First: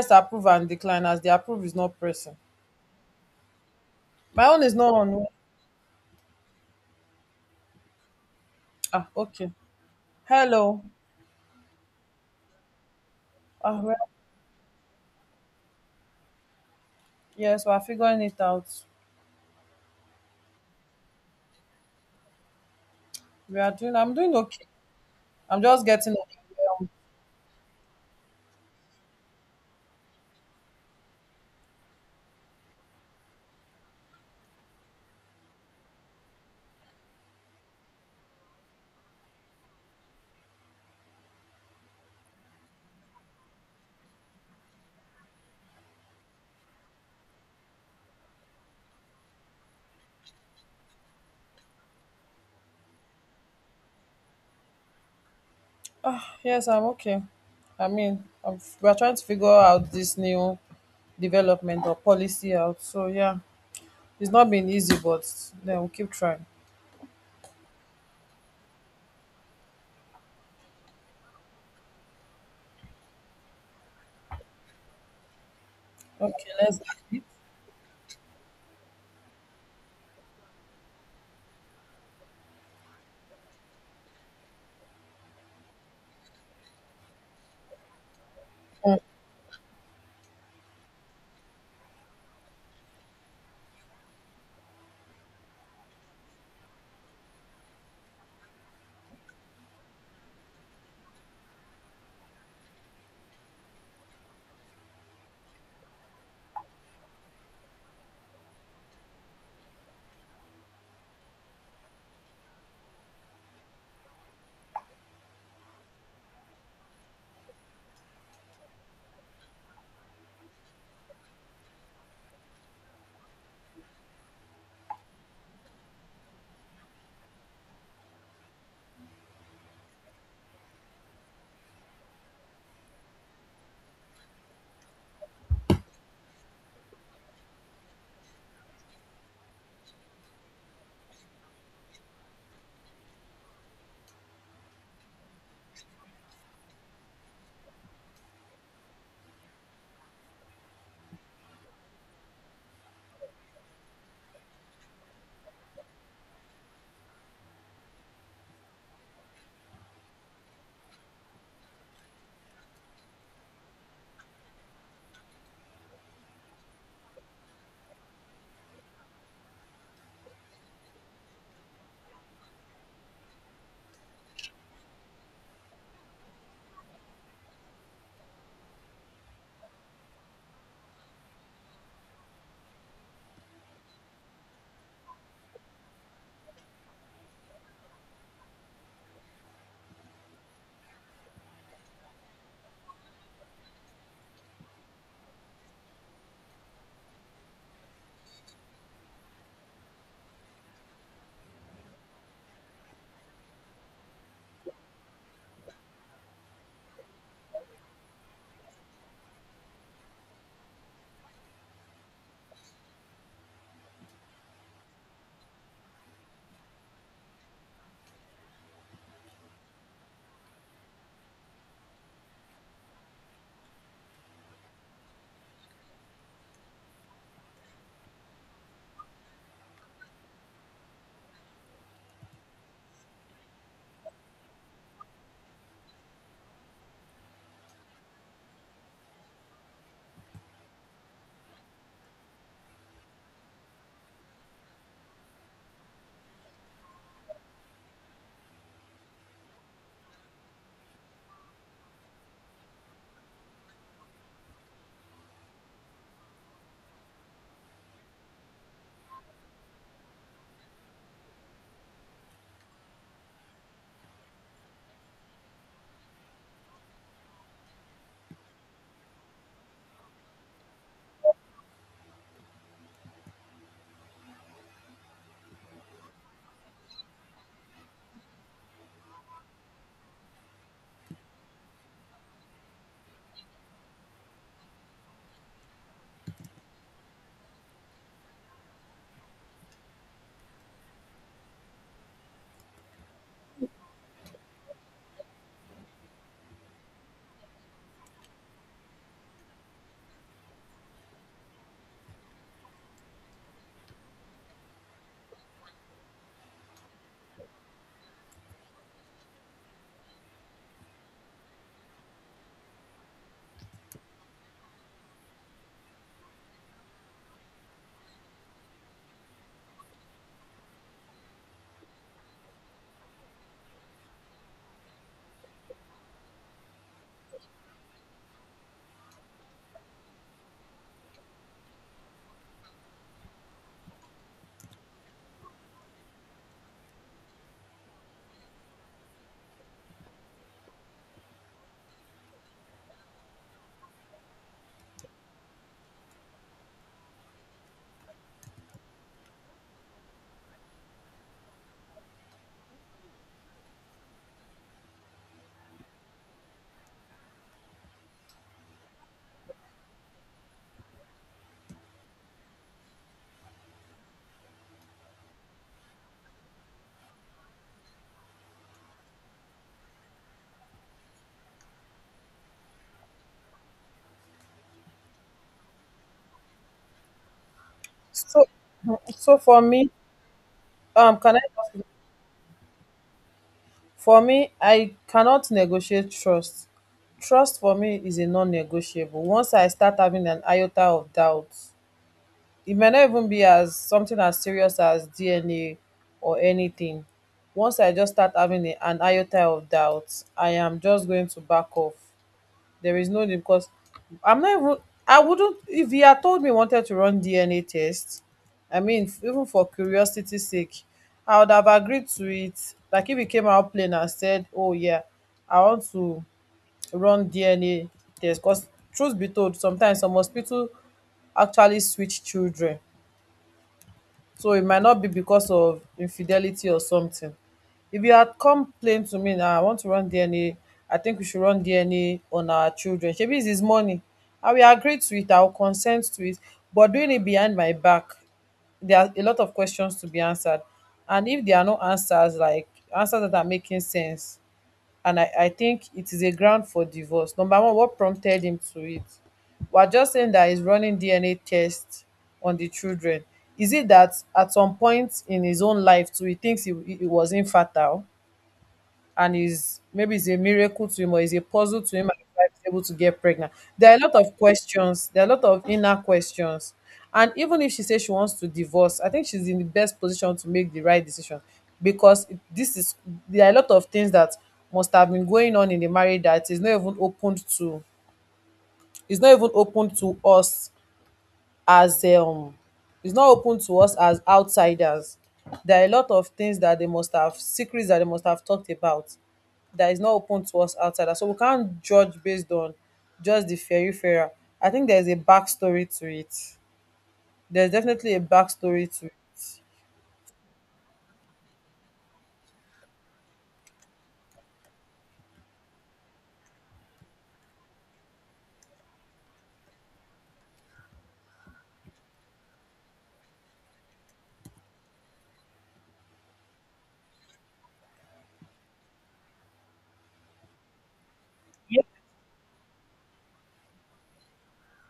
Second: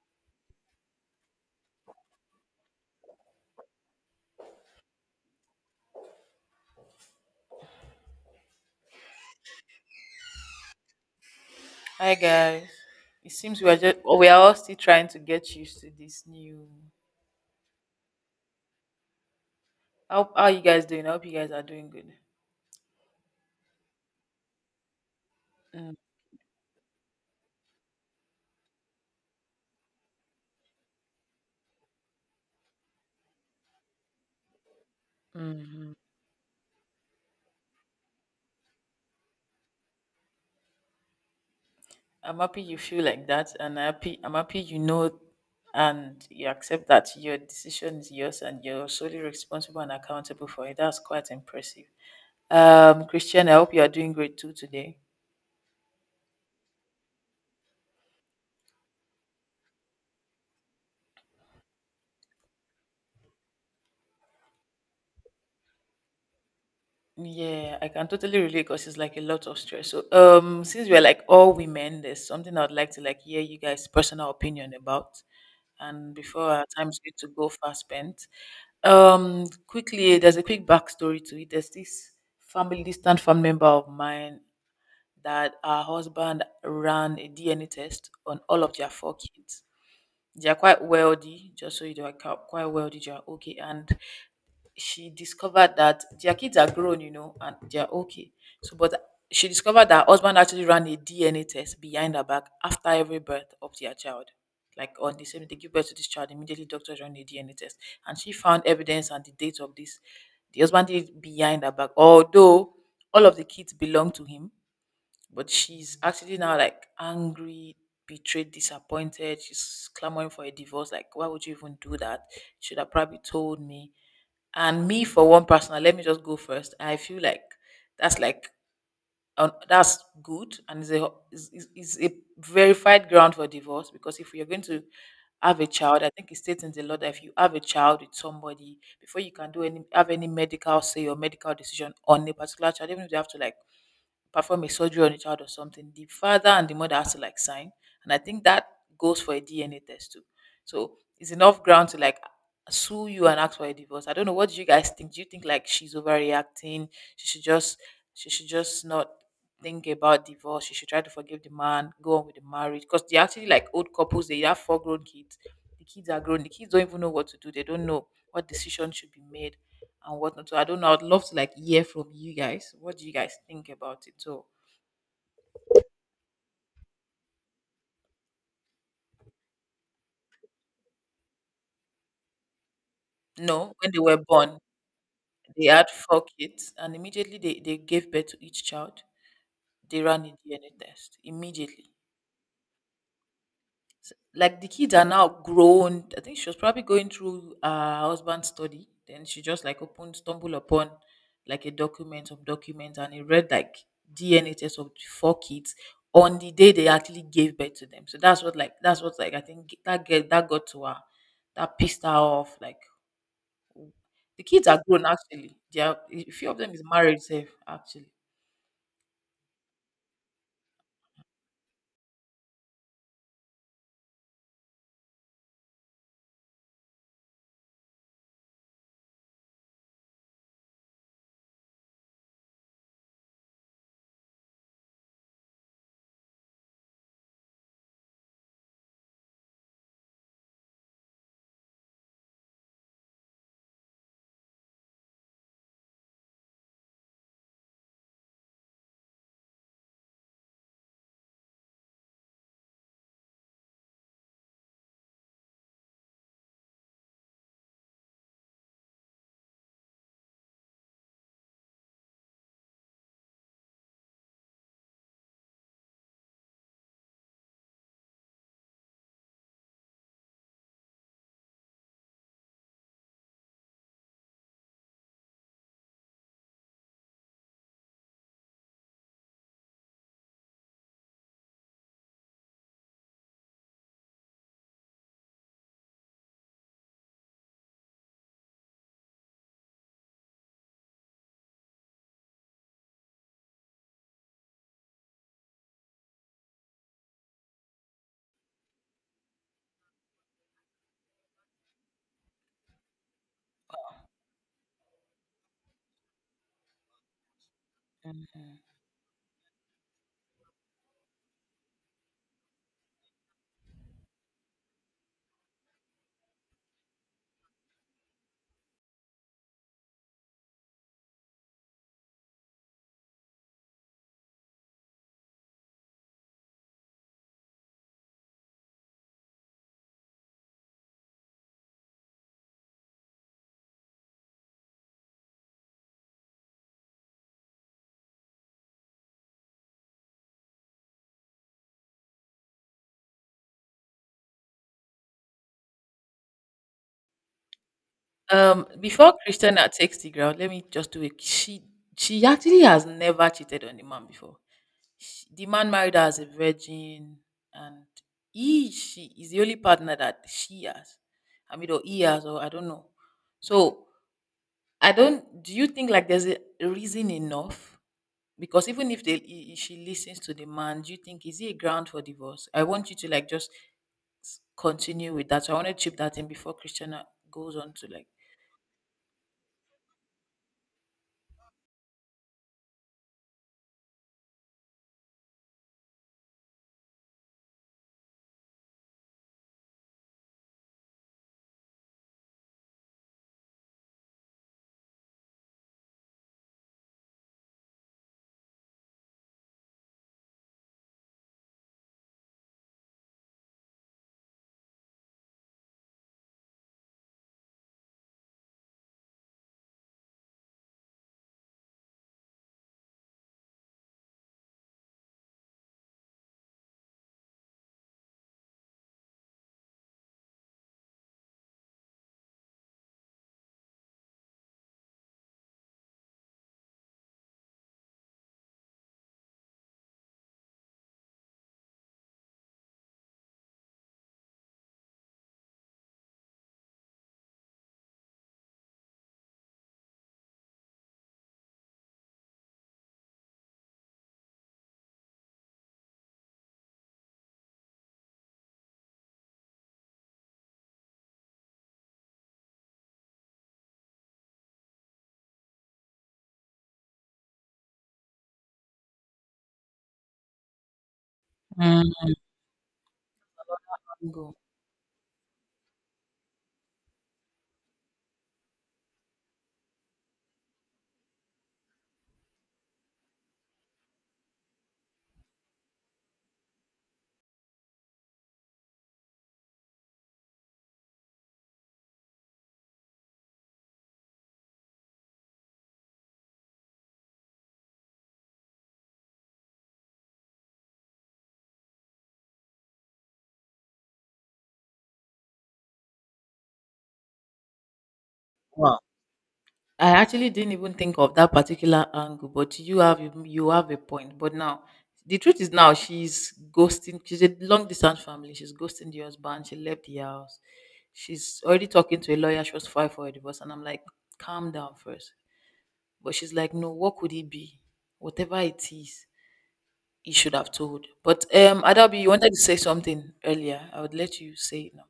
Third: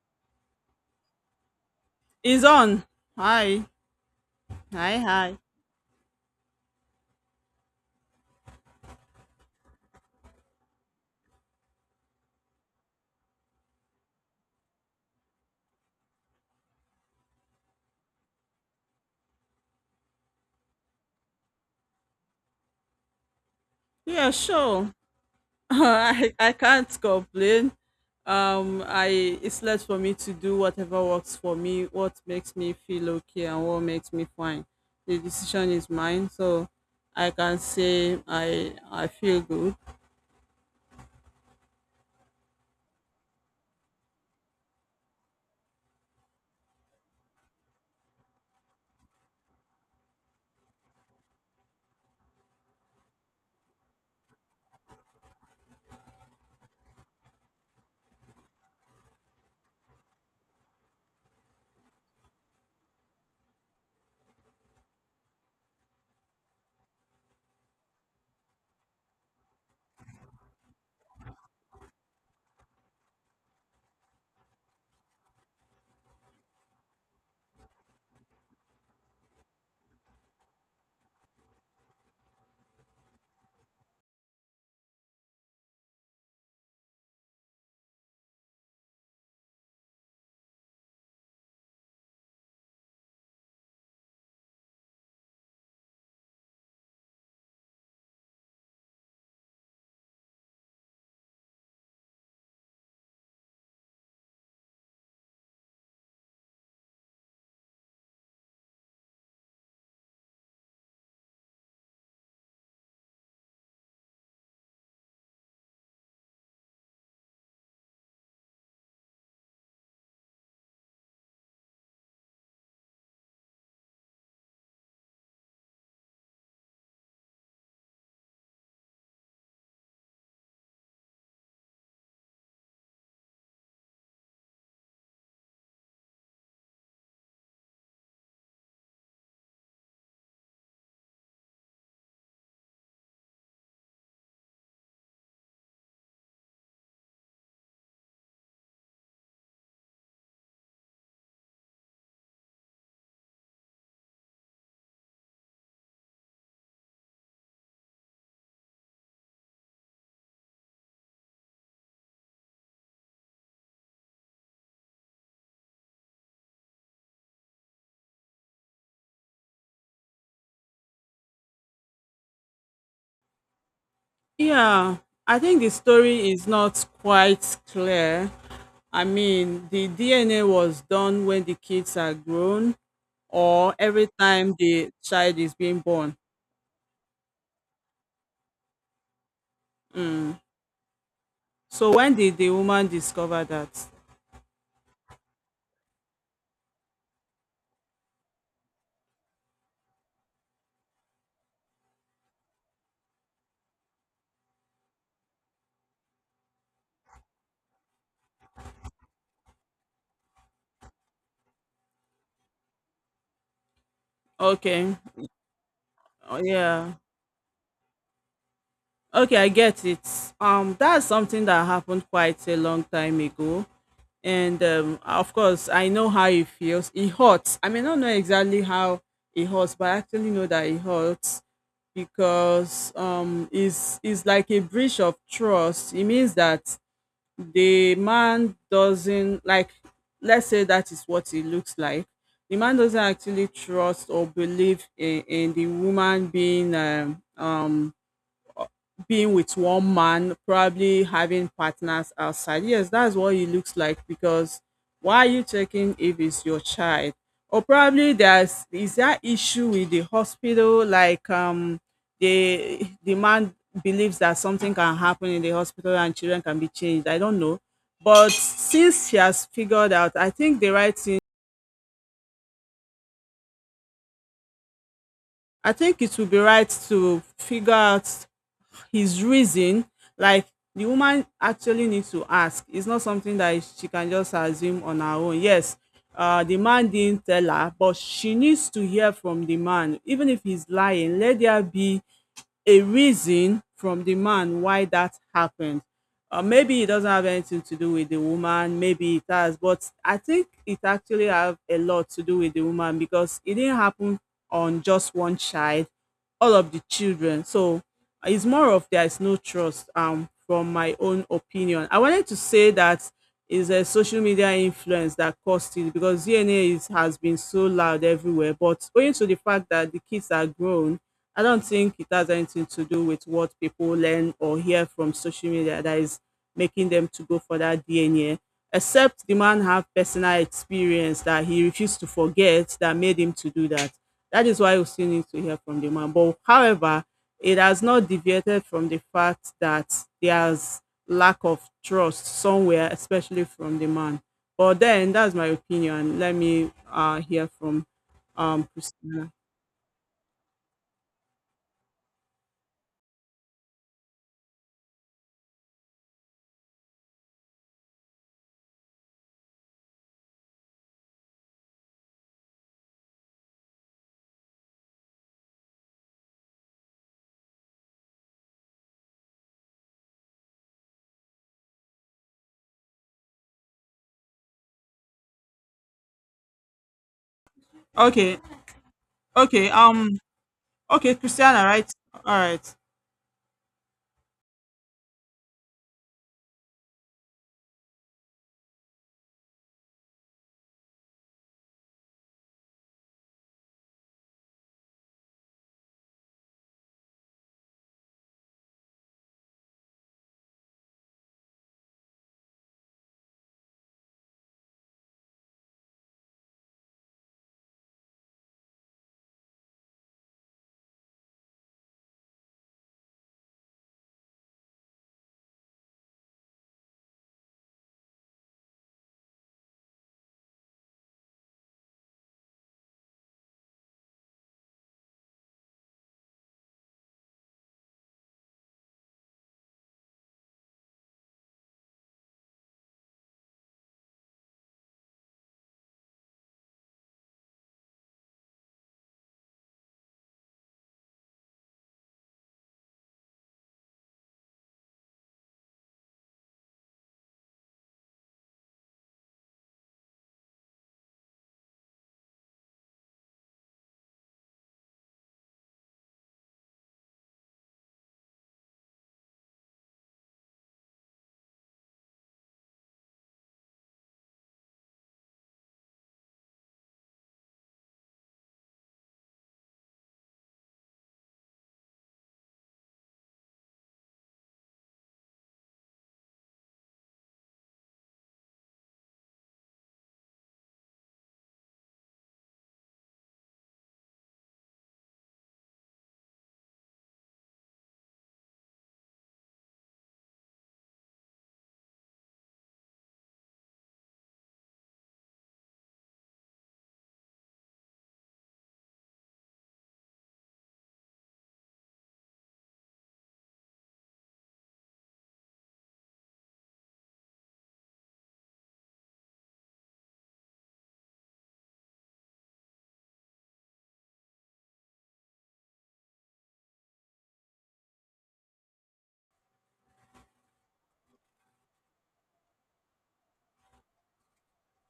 Press approve and decline as the approve is not pressing. Is on. Hi, My own is not hi, on. hi. Ah, okay. Hello. Hi guys. It seems we are Ah, well, we are all still trying to get used to this new. yes, we're figuring it out. How are you guys doing? I hope you guys are doing good. We are doing, I'm Yeah, doing okay. sure. I'm just Mm, getting I overwhelmed. can't complain. I it's left for me to do whatever works for me, what makes me feel okay, and what makes me fine. The decision is mhm. mine, so I can say I feel good. I'm happy you feel like that, and happy and you accept that your decision is yours, and you're solely responsible and accountable for it. That's quite impressive. Christian, I hope you are doing great too today. Ah, yes, I'm okay. I mean, we're trying to figure out this new development or policy out. So, yeah, it's not been easy, but then we'll keep trying. Yeah, I can totally relate because it's like a lot of stress. So, since we're like all women, there's something I'd like to like hear you guys' personal opinion about. And before Okay, our let's. time's going to go fast spent, quickly, there's a quick backstory to it. There's this family, distant family member of mine that her husband ran a DNA test on all of their Mm. four kids. They are quite wealthy, just so you know, like quite wealthy. They are okay, and she discovered that their kids are grown, you know, and they are okay. So, but she discovered that her husband actually ran a DNA test behind her back after every birth of their child. Like on the same, they give birth to this child immediately. Doctors run a DNA test, and she found evidence and the date of this. The husband did it behind her back, although all of the kids belong to him, but she's actually now like angry, betrayed, disappointed. She's clamoring for a divorce. Like why would you even do that? You should have probably told me. And me for one personal, let me just go first. I feel like that's good and is a verified ground for divorce. Because if you're going to have a child, I think it states in the law that if you have a child with somebody, before you can do any have any medical say or medical decision on a particular child, even if they have to like perform a surgery on a child or something, the father and the mother has to like sign. And I think that goes for a DNA test too. So it's enough ground to like sue you and ask for a divorce. I don't know, what do you guys think? Do you think like she's overreacting? She should just she should just not think about divorce. She should try to forgive the man, go on with the marriage. Because they're actually like old couples, they have four grown kids. The kids are grown, the kids don't even know what to do, they don't know what decision should be made and whatnot. So I don't know. I'd love to like hear from you guys. What do you guys think about it? So Yeah, I think the story is not quite clear. I mean, the DNA was done when the kids are grown, no, or when they every were time born, the child is they being had born. four kids, and immediately they, gave birth to each child. They ran Mm. a DNA test immediately. So when did the woman discover that? Like the kids are now grown. I think she was probably going through her husband's study. Then she just like opened, stumbled upon like a document of documents, and it read like DNA test of the four kids on the day they actually gave birth to them. So that's what like I think that got to her. That pissed her off. Like the kids are Okay. grown actually. They are, a Oh, few of them is yeah. married safe actually. Okay, I get it. That's something that happened quite a long time ago. And of course, I know how it feels. It hurts. I may not know exactly how it hurts, but I actually know that it hurts because it's like a breach of trust. It means that the man doesn't like, let's say that is what it looks like, the man doesn't actually trust or believe in the woman being being with one man, probably having partners outside. Yes, that's what it looks like because why are you checking if it's your child? Or probably there's is that issue with the hospital, like the man believes that something can happen in the hospital and children can be changed. I don't know. But since she has figured out, I think the right thing, I think it would be right to figure out his reason, like the woman actually needs to ask. It's not something that she can just assume on her own. Yes, the man didn't tell her, but she needs to hear from the man. Even if he's lying, let there be a reason from the man why that happened. Maybe it doesn't have anything to do with the woman, maybe it has, but I think it actually have a lot to do with the woman because it didn't happen on just one child, all of the children. So Mm. it's more of there is no trust from my own opinion. I wanted to say that is a social media influence that caused it because DNA has been so loud everywhere. But owing to the fact that the kids are grown, I don't think it has anything to do with what people learn or hear from social media that is making them to go for that DNA. Except the man have personal experience that he refused to forget that made him to do that. That is why we still need to hear from the man. But however, it has not deviated from the fact that there's lack of trust somewhere, especially from the man. But then that's my opinion. Let me hear from Before Christiana. Christiana takes the ground, let me just do it. She actually has never cheated on the man before. The man married her as a virgin, and he she is the only partner that she has. I mean, or he has, or I don't know. So I don't. Do you think like there's a reason enough? Because even if she listens to the man, do you think is he a ground for divorce? I want you to like just continue with that. So I want to chip that in before Christiana goes on to Okay, So, mm, so for okay, me, okay, can I Christiana, just, right? All right. for me, I cannot negotiate trust. For me is a non-negotiable. Once I start having an iota of doubt, it may not even be as something as serious as DNA or anything. Once I just start having an iota of doubt, I am just going to back off. There is no need because I'm not even. I wouldn't, if he had told me he wanted to run DNA test. I mean, even for curiosity's sake, I would have agreed to it. Like if he came out plain and said, "Oh yeah, I want to run DNA test," because truth be told, sometimes some hospital actually switch children. So it might not be because of infidelity or something. If you had complained to me now, I want to run DNA, I think we should run DNA on our children. Shebi it's his money. I will agree to it, I will consent to it. But doing it behind my back, there are a lot of questions to be answered. And if there are no answers, like answers that are making sense, and I think it is a ground for divorce. Number one, what prompted him to it? We're just saying that he's running DNA tests on the children. Is it that at some point in his own life too, he thinks he was infertile? And is, maybe it's a miracle to him, or is a puzzle to him, like. and his wife is able to get pregnant. There are a lot Angle. of questions. There are a lot of inner questions. And even if she says she wants to divorce, I think she's in the best position to make the right decision because this is, there are a lot of things that must have been going on in the marriage that is not even open to, is not even open to us as um, it's not open to us as outsiders. There are a lot of things that they must have, secrets that they must have talked about, that is not open to us outsiders. So we can't judge based on just the fairy fairer. I think there's a backstory to it. There's definitely a Wow. backstory to it. I actually didn't even think of that particular angle, but you have a point. But now, the truth is, now she's ghosting. She's a long distance family. She's ghosting the husband. She left the house. She's already talking to a lawyer. She was filed for a divorce, and I'm like, calm down first. But she's like, no. What could it be? Whatever it is, he should have told. But Adabi, you wanted to say something earlier. I would let you say it now.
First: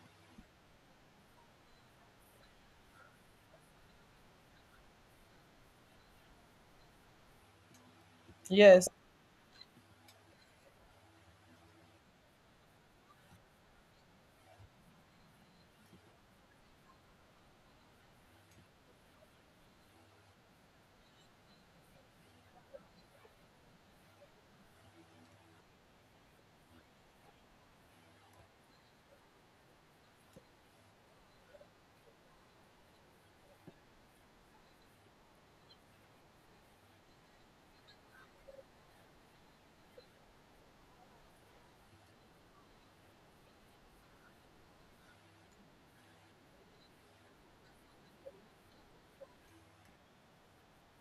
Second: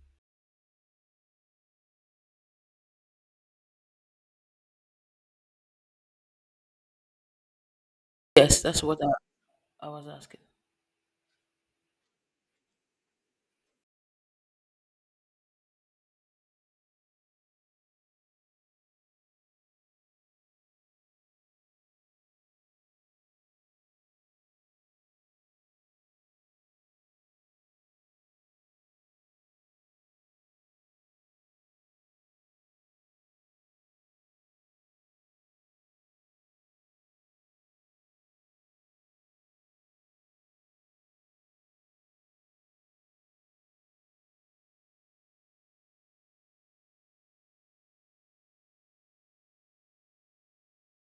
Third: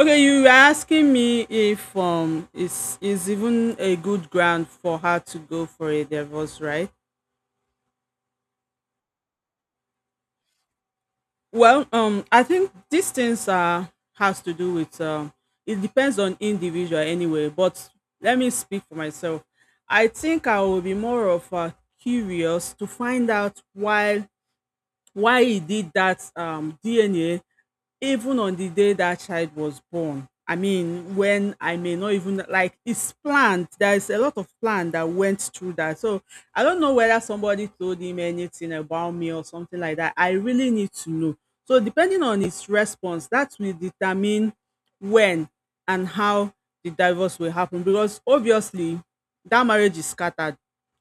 Okay, you were asking me if is even a good ground for her to go for a divorce, right? Yes, that's Yes, what I was asking. Well, I think these things are, has to do with it depends on individual anyway. But let me speak for myself. I think I will be more of curious to find out why he did that DNA even on the day that child was born. I mean, when I may not even like it's planned. There is a lot of plan that went through that. So I don't know whether somebody told him anything about me or something like that. I really need to know. So depending on his response, that will determine when and how the divorce will happen. Because obviously that marriage is scattered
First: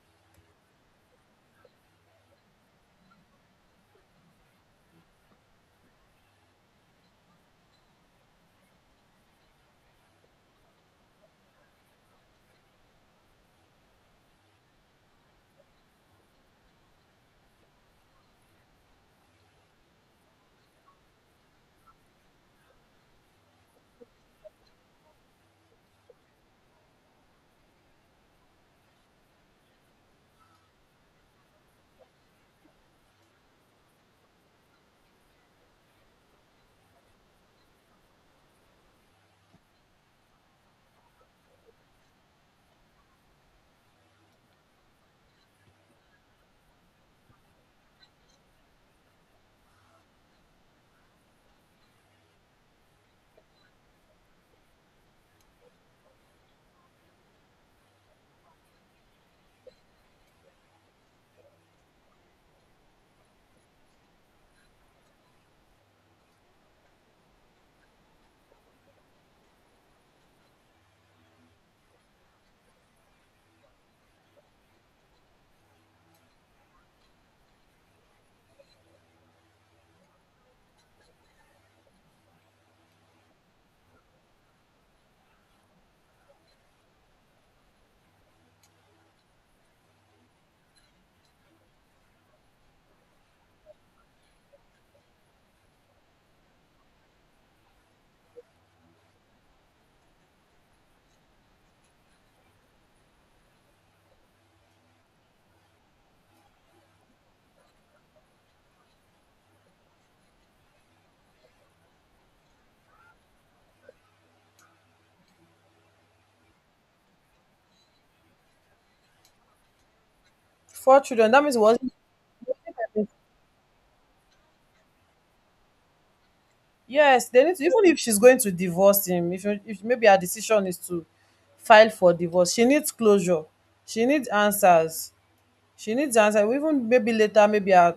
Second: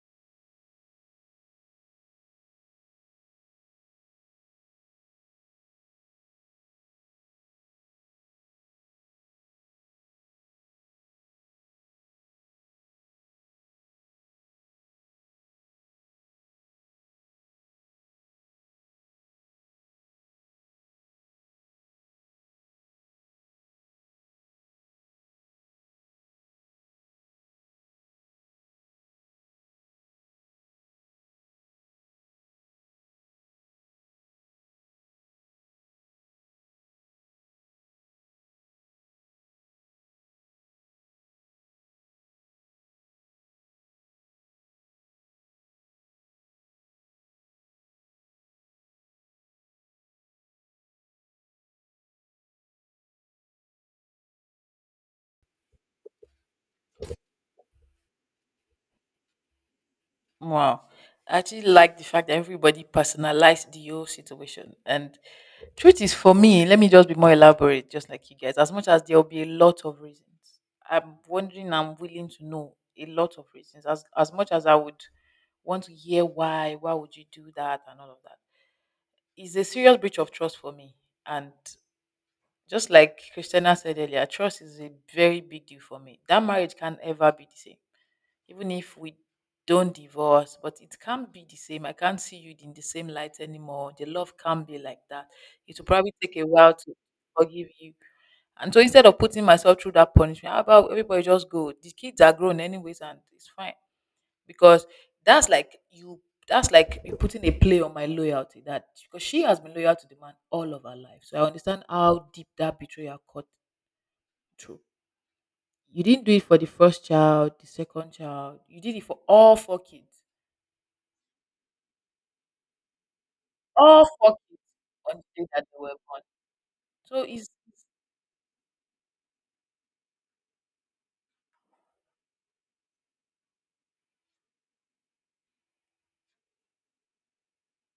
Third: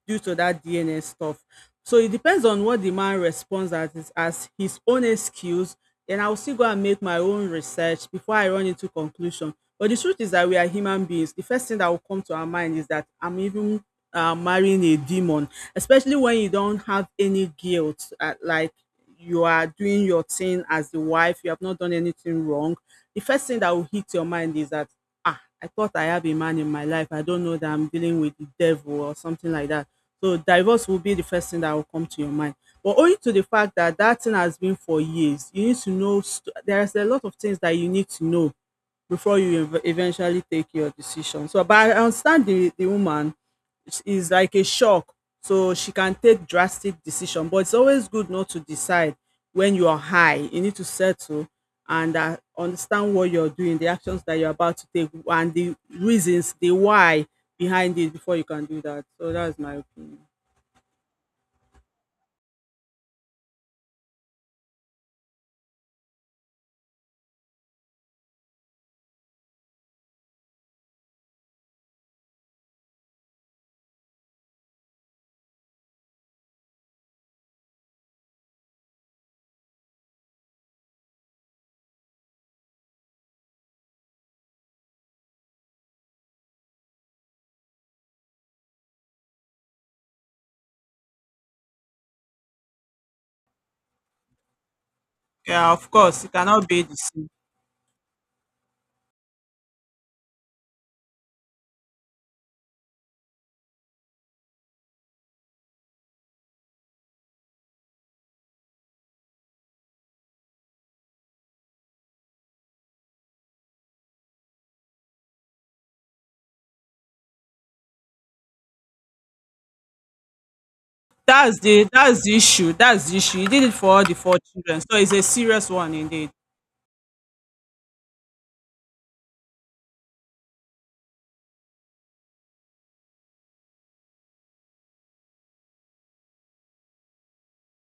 due to that DNS stuff. So it depends on what the man responds as as his own excuse. Then I'll still go and make my own research before I run into conclusion. But the truth is that we are human beings. The first thing that will come to our mind is that I'm even marrying a demon, especially when you don't have any guilt. Like you are doing your thing as the wife, you have not done anything wrong. The first thing that will hit your mind is that ah, I thought I have a man in my life. I don't know that I'm dealing with the devil or something like that. So divorce will be the first thing that will come to your mind. But owing to the fact that that thing has been for years, you need to know there is a lot of things that you need to know before you eventually take your decision. So, but I understand the woman is like a shock, so she can take drastic decision. But it's always good not to decide when you are high. You need to settle and understand what you're doing, the actions that you're about to take, and the reasons, the why behind it before you can do that. So that's my opinion. Wow. I actually like the fact that everybody personalized the whole situation. And truth is, for me, let me just be more elaborate, just like you guys. As much as there will be a lot of reasons, I'm willing to know a lot of reasons. As much as I would want to hear why would you do that, and all of that. It's a serious breach of trust for me. And just like Christina said earlier, trust is a very big deal for me. That marriage can't ever be the same, even if we don't divorce. But it can't be the same. I can't see you in the same light anymore. The love can't be like that. Yeah, It will of probably course, it take a cannot while be to the same. forgive you. And so instead of putting myself through that punishment, how about everybody just go? The kids are grown anyways, and it's fine. Because that's like you that's like you putting a play on my loyalty. That, because she has been loyal to the man all of her life, so I understand how deep that betrayal cut through. You didn't do it for the first child, the second child, you did it for all four kids. four children. That means it wasn't. That's the issue. That's the issue. He did it for all All the 4 four kids children, so it's on a the day that serious they one were born. indeed. So Yes, they need to, even it's if she's going to divorce him, if maybe her decision is to file for divorce, she needs closure. She needs answers. She needs an answer. Even maybe later, maybe her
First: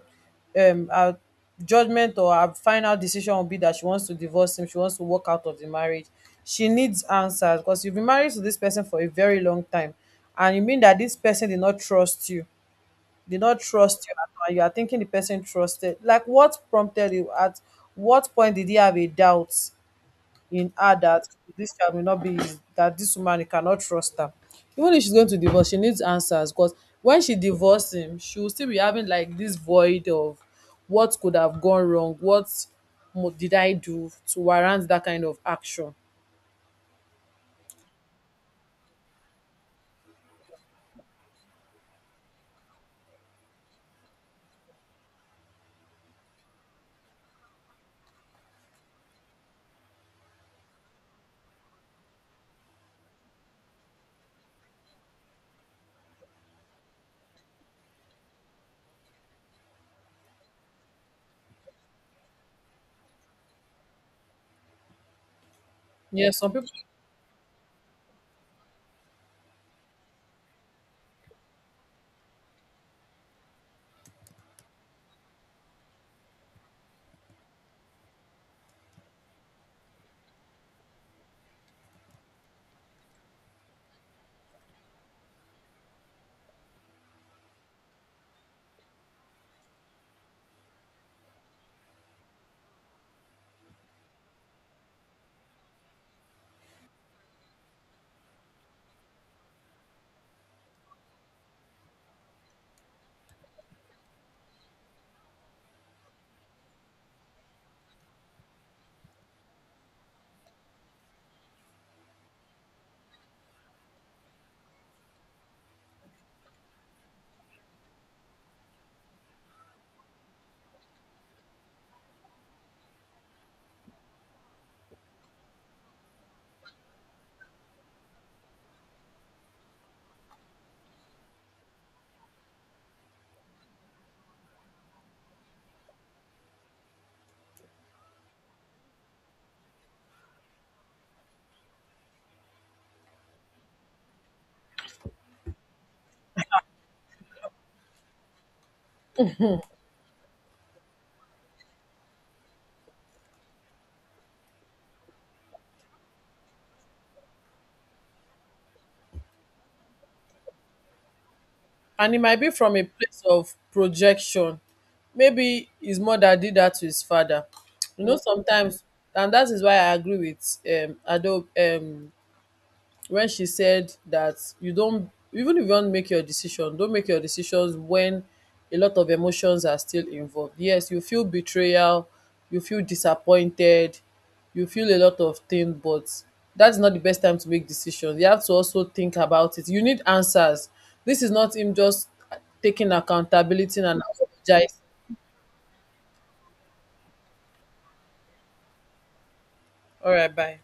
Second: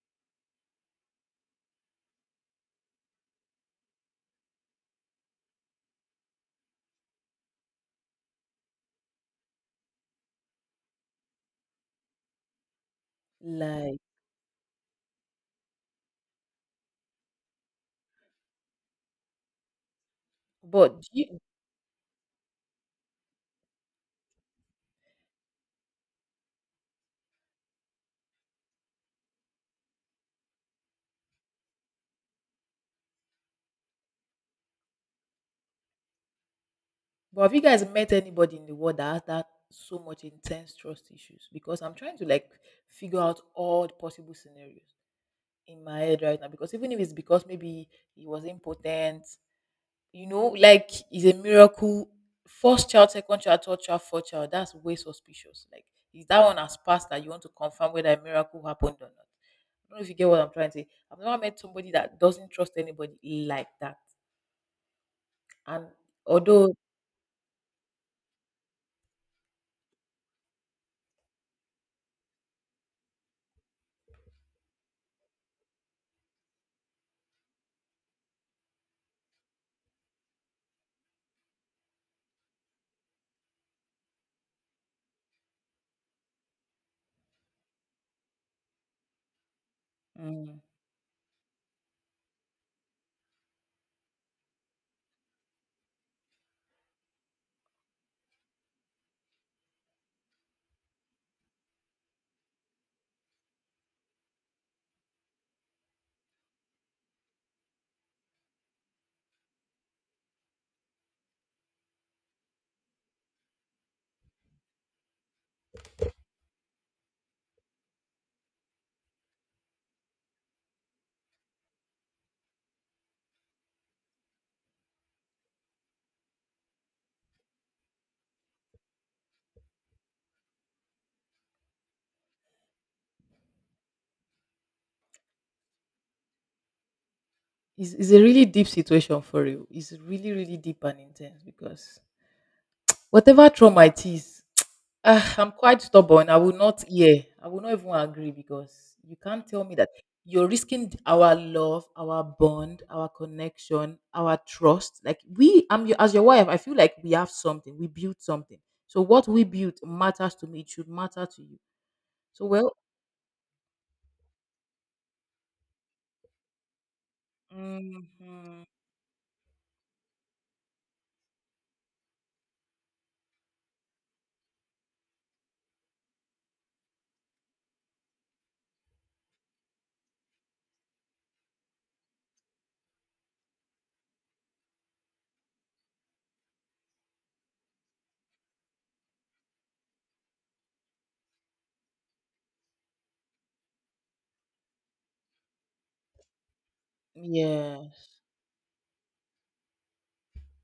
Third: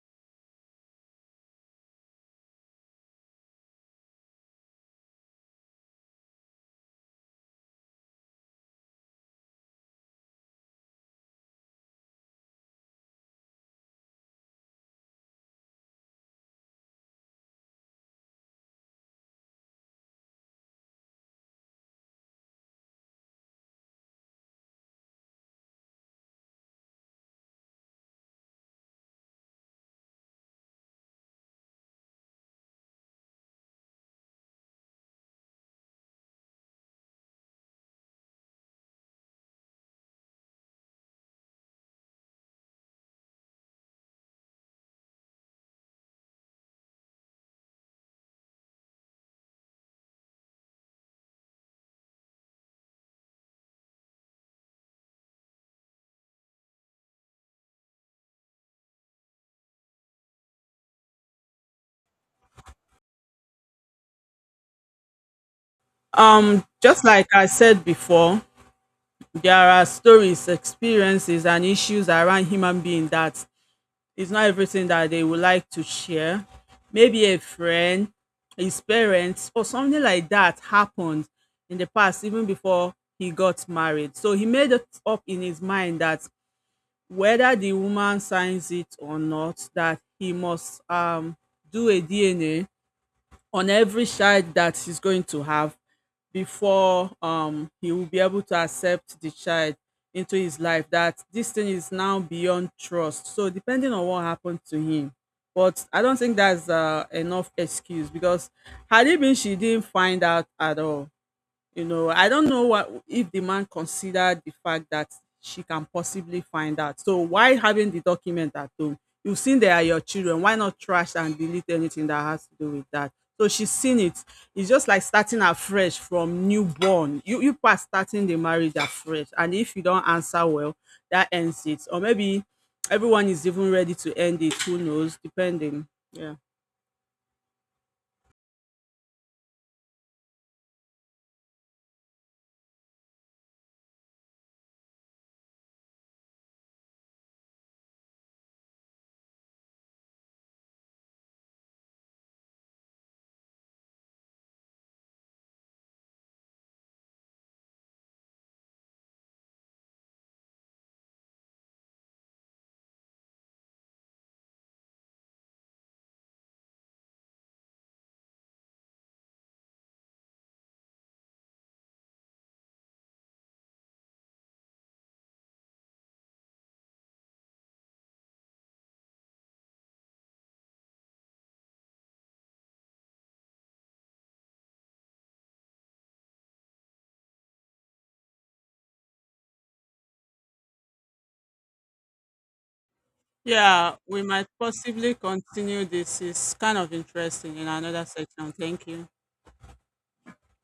her judgment or her final decision will be that she wants to divorce him, she wants to walk out of the marriage. She needs answers because you've been married to this person for a very long time, and you mean that this person did not trust you, did not Like trust you at all. And you are thinking the person trusted. Like what prompted you? At what point did he have a doubt in her, but do that you this child will not be, that this woman, he cannot trust her. Even if she's going to divorce, she needs answers, because when she divorced him, she will still be having like this void of what could have gone wrong, what did I do to warrant that kind of action. but have you guys met anybody in the world that has that so much intense trust issues? Because I'm trying to, like, figure out all the possible scenarios in my head right now. Because even if it's because maybe he was impotent, you know, like it's a miracle. First child, second child, third child, fourth child. That's way suspicious. Like if that one has passed, that you want to confirm whether a miracle happened or not. I don't know if you get what I'm trying to say. I've never met somebody that doesn't trust anybody like that. And Yes, some people, although Just like I said before, there are stories, experiences, and issues around human being that it's not everything that they would like to share. Maybe a friend, his parents, or something like that happened in the past, even before he got married. So he made it up in his mind that whether the woman signs it or not, that he mm, must do a DNA on every child that he's going to have before he will be able to accept the child into his life, that this thing is now beyond trust. So depending on what happened to him, but I don't think that's enough excuse because had it been she didn't find out at all, you know, I don't know what if the man considered the fact that she can possibly find out. So why having the document at home? You've seen they are your children. Why not trash and delete anything that has to do with that? So she's seen it. It's just like starting afresh from newborn. You are starting the marriage afresh. And if you don't answer well, that ends it. Or maybe everyone is even ready to end it. Who knows? Depending. Yeah. It's a really deep situation for you, it's really really deep and intense. Because whatever trauma it is, ah, I'm quite stubborn. I will not hear. I will not even agree. Because you can't tell me that you're risking our love, our bond, our connection, our trust. Like I'm your, as your wife, I feel like we have something. We built something. So what we built matters to me. It should matter to you. and it might So be well, from a place of projection. Maybe his mother did that to his father. You know, mhm, sometimes, and that is why I agree with Ado, when she said that you don't even if you don't make your decision don't make your decisions when a lot of emotions are still involved. Yes, you feel betrayal, you feel disappointed, you feel a lot of things, but that's not the best time to make decisions. You have to also think about it. You need answers. This is not him just taking accountability Yeah, and we might apologizing. possibly continue this. It's kind of interesting in yeah. another section. Thank you. All right, bye.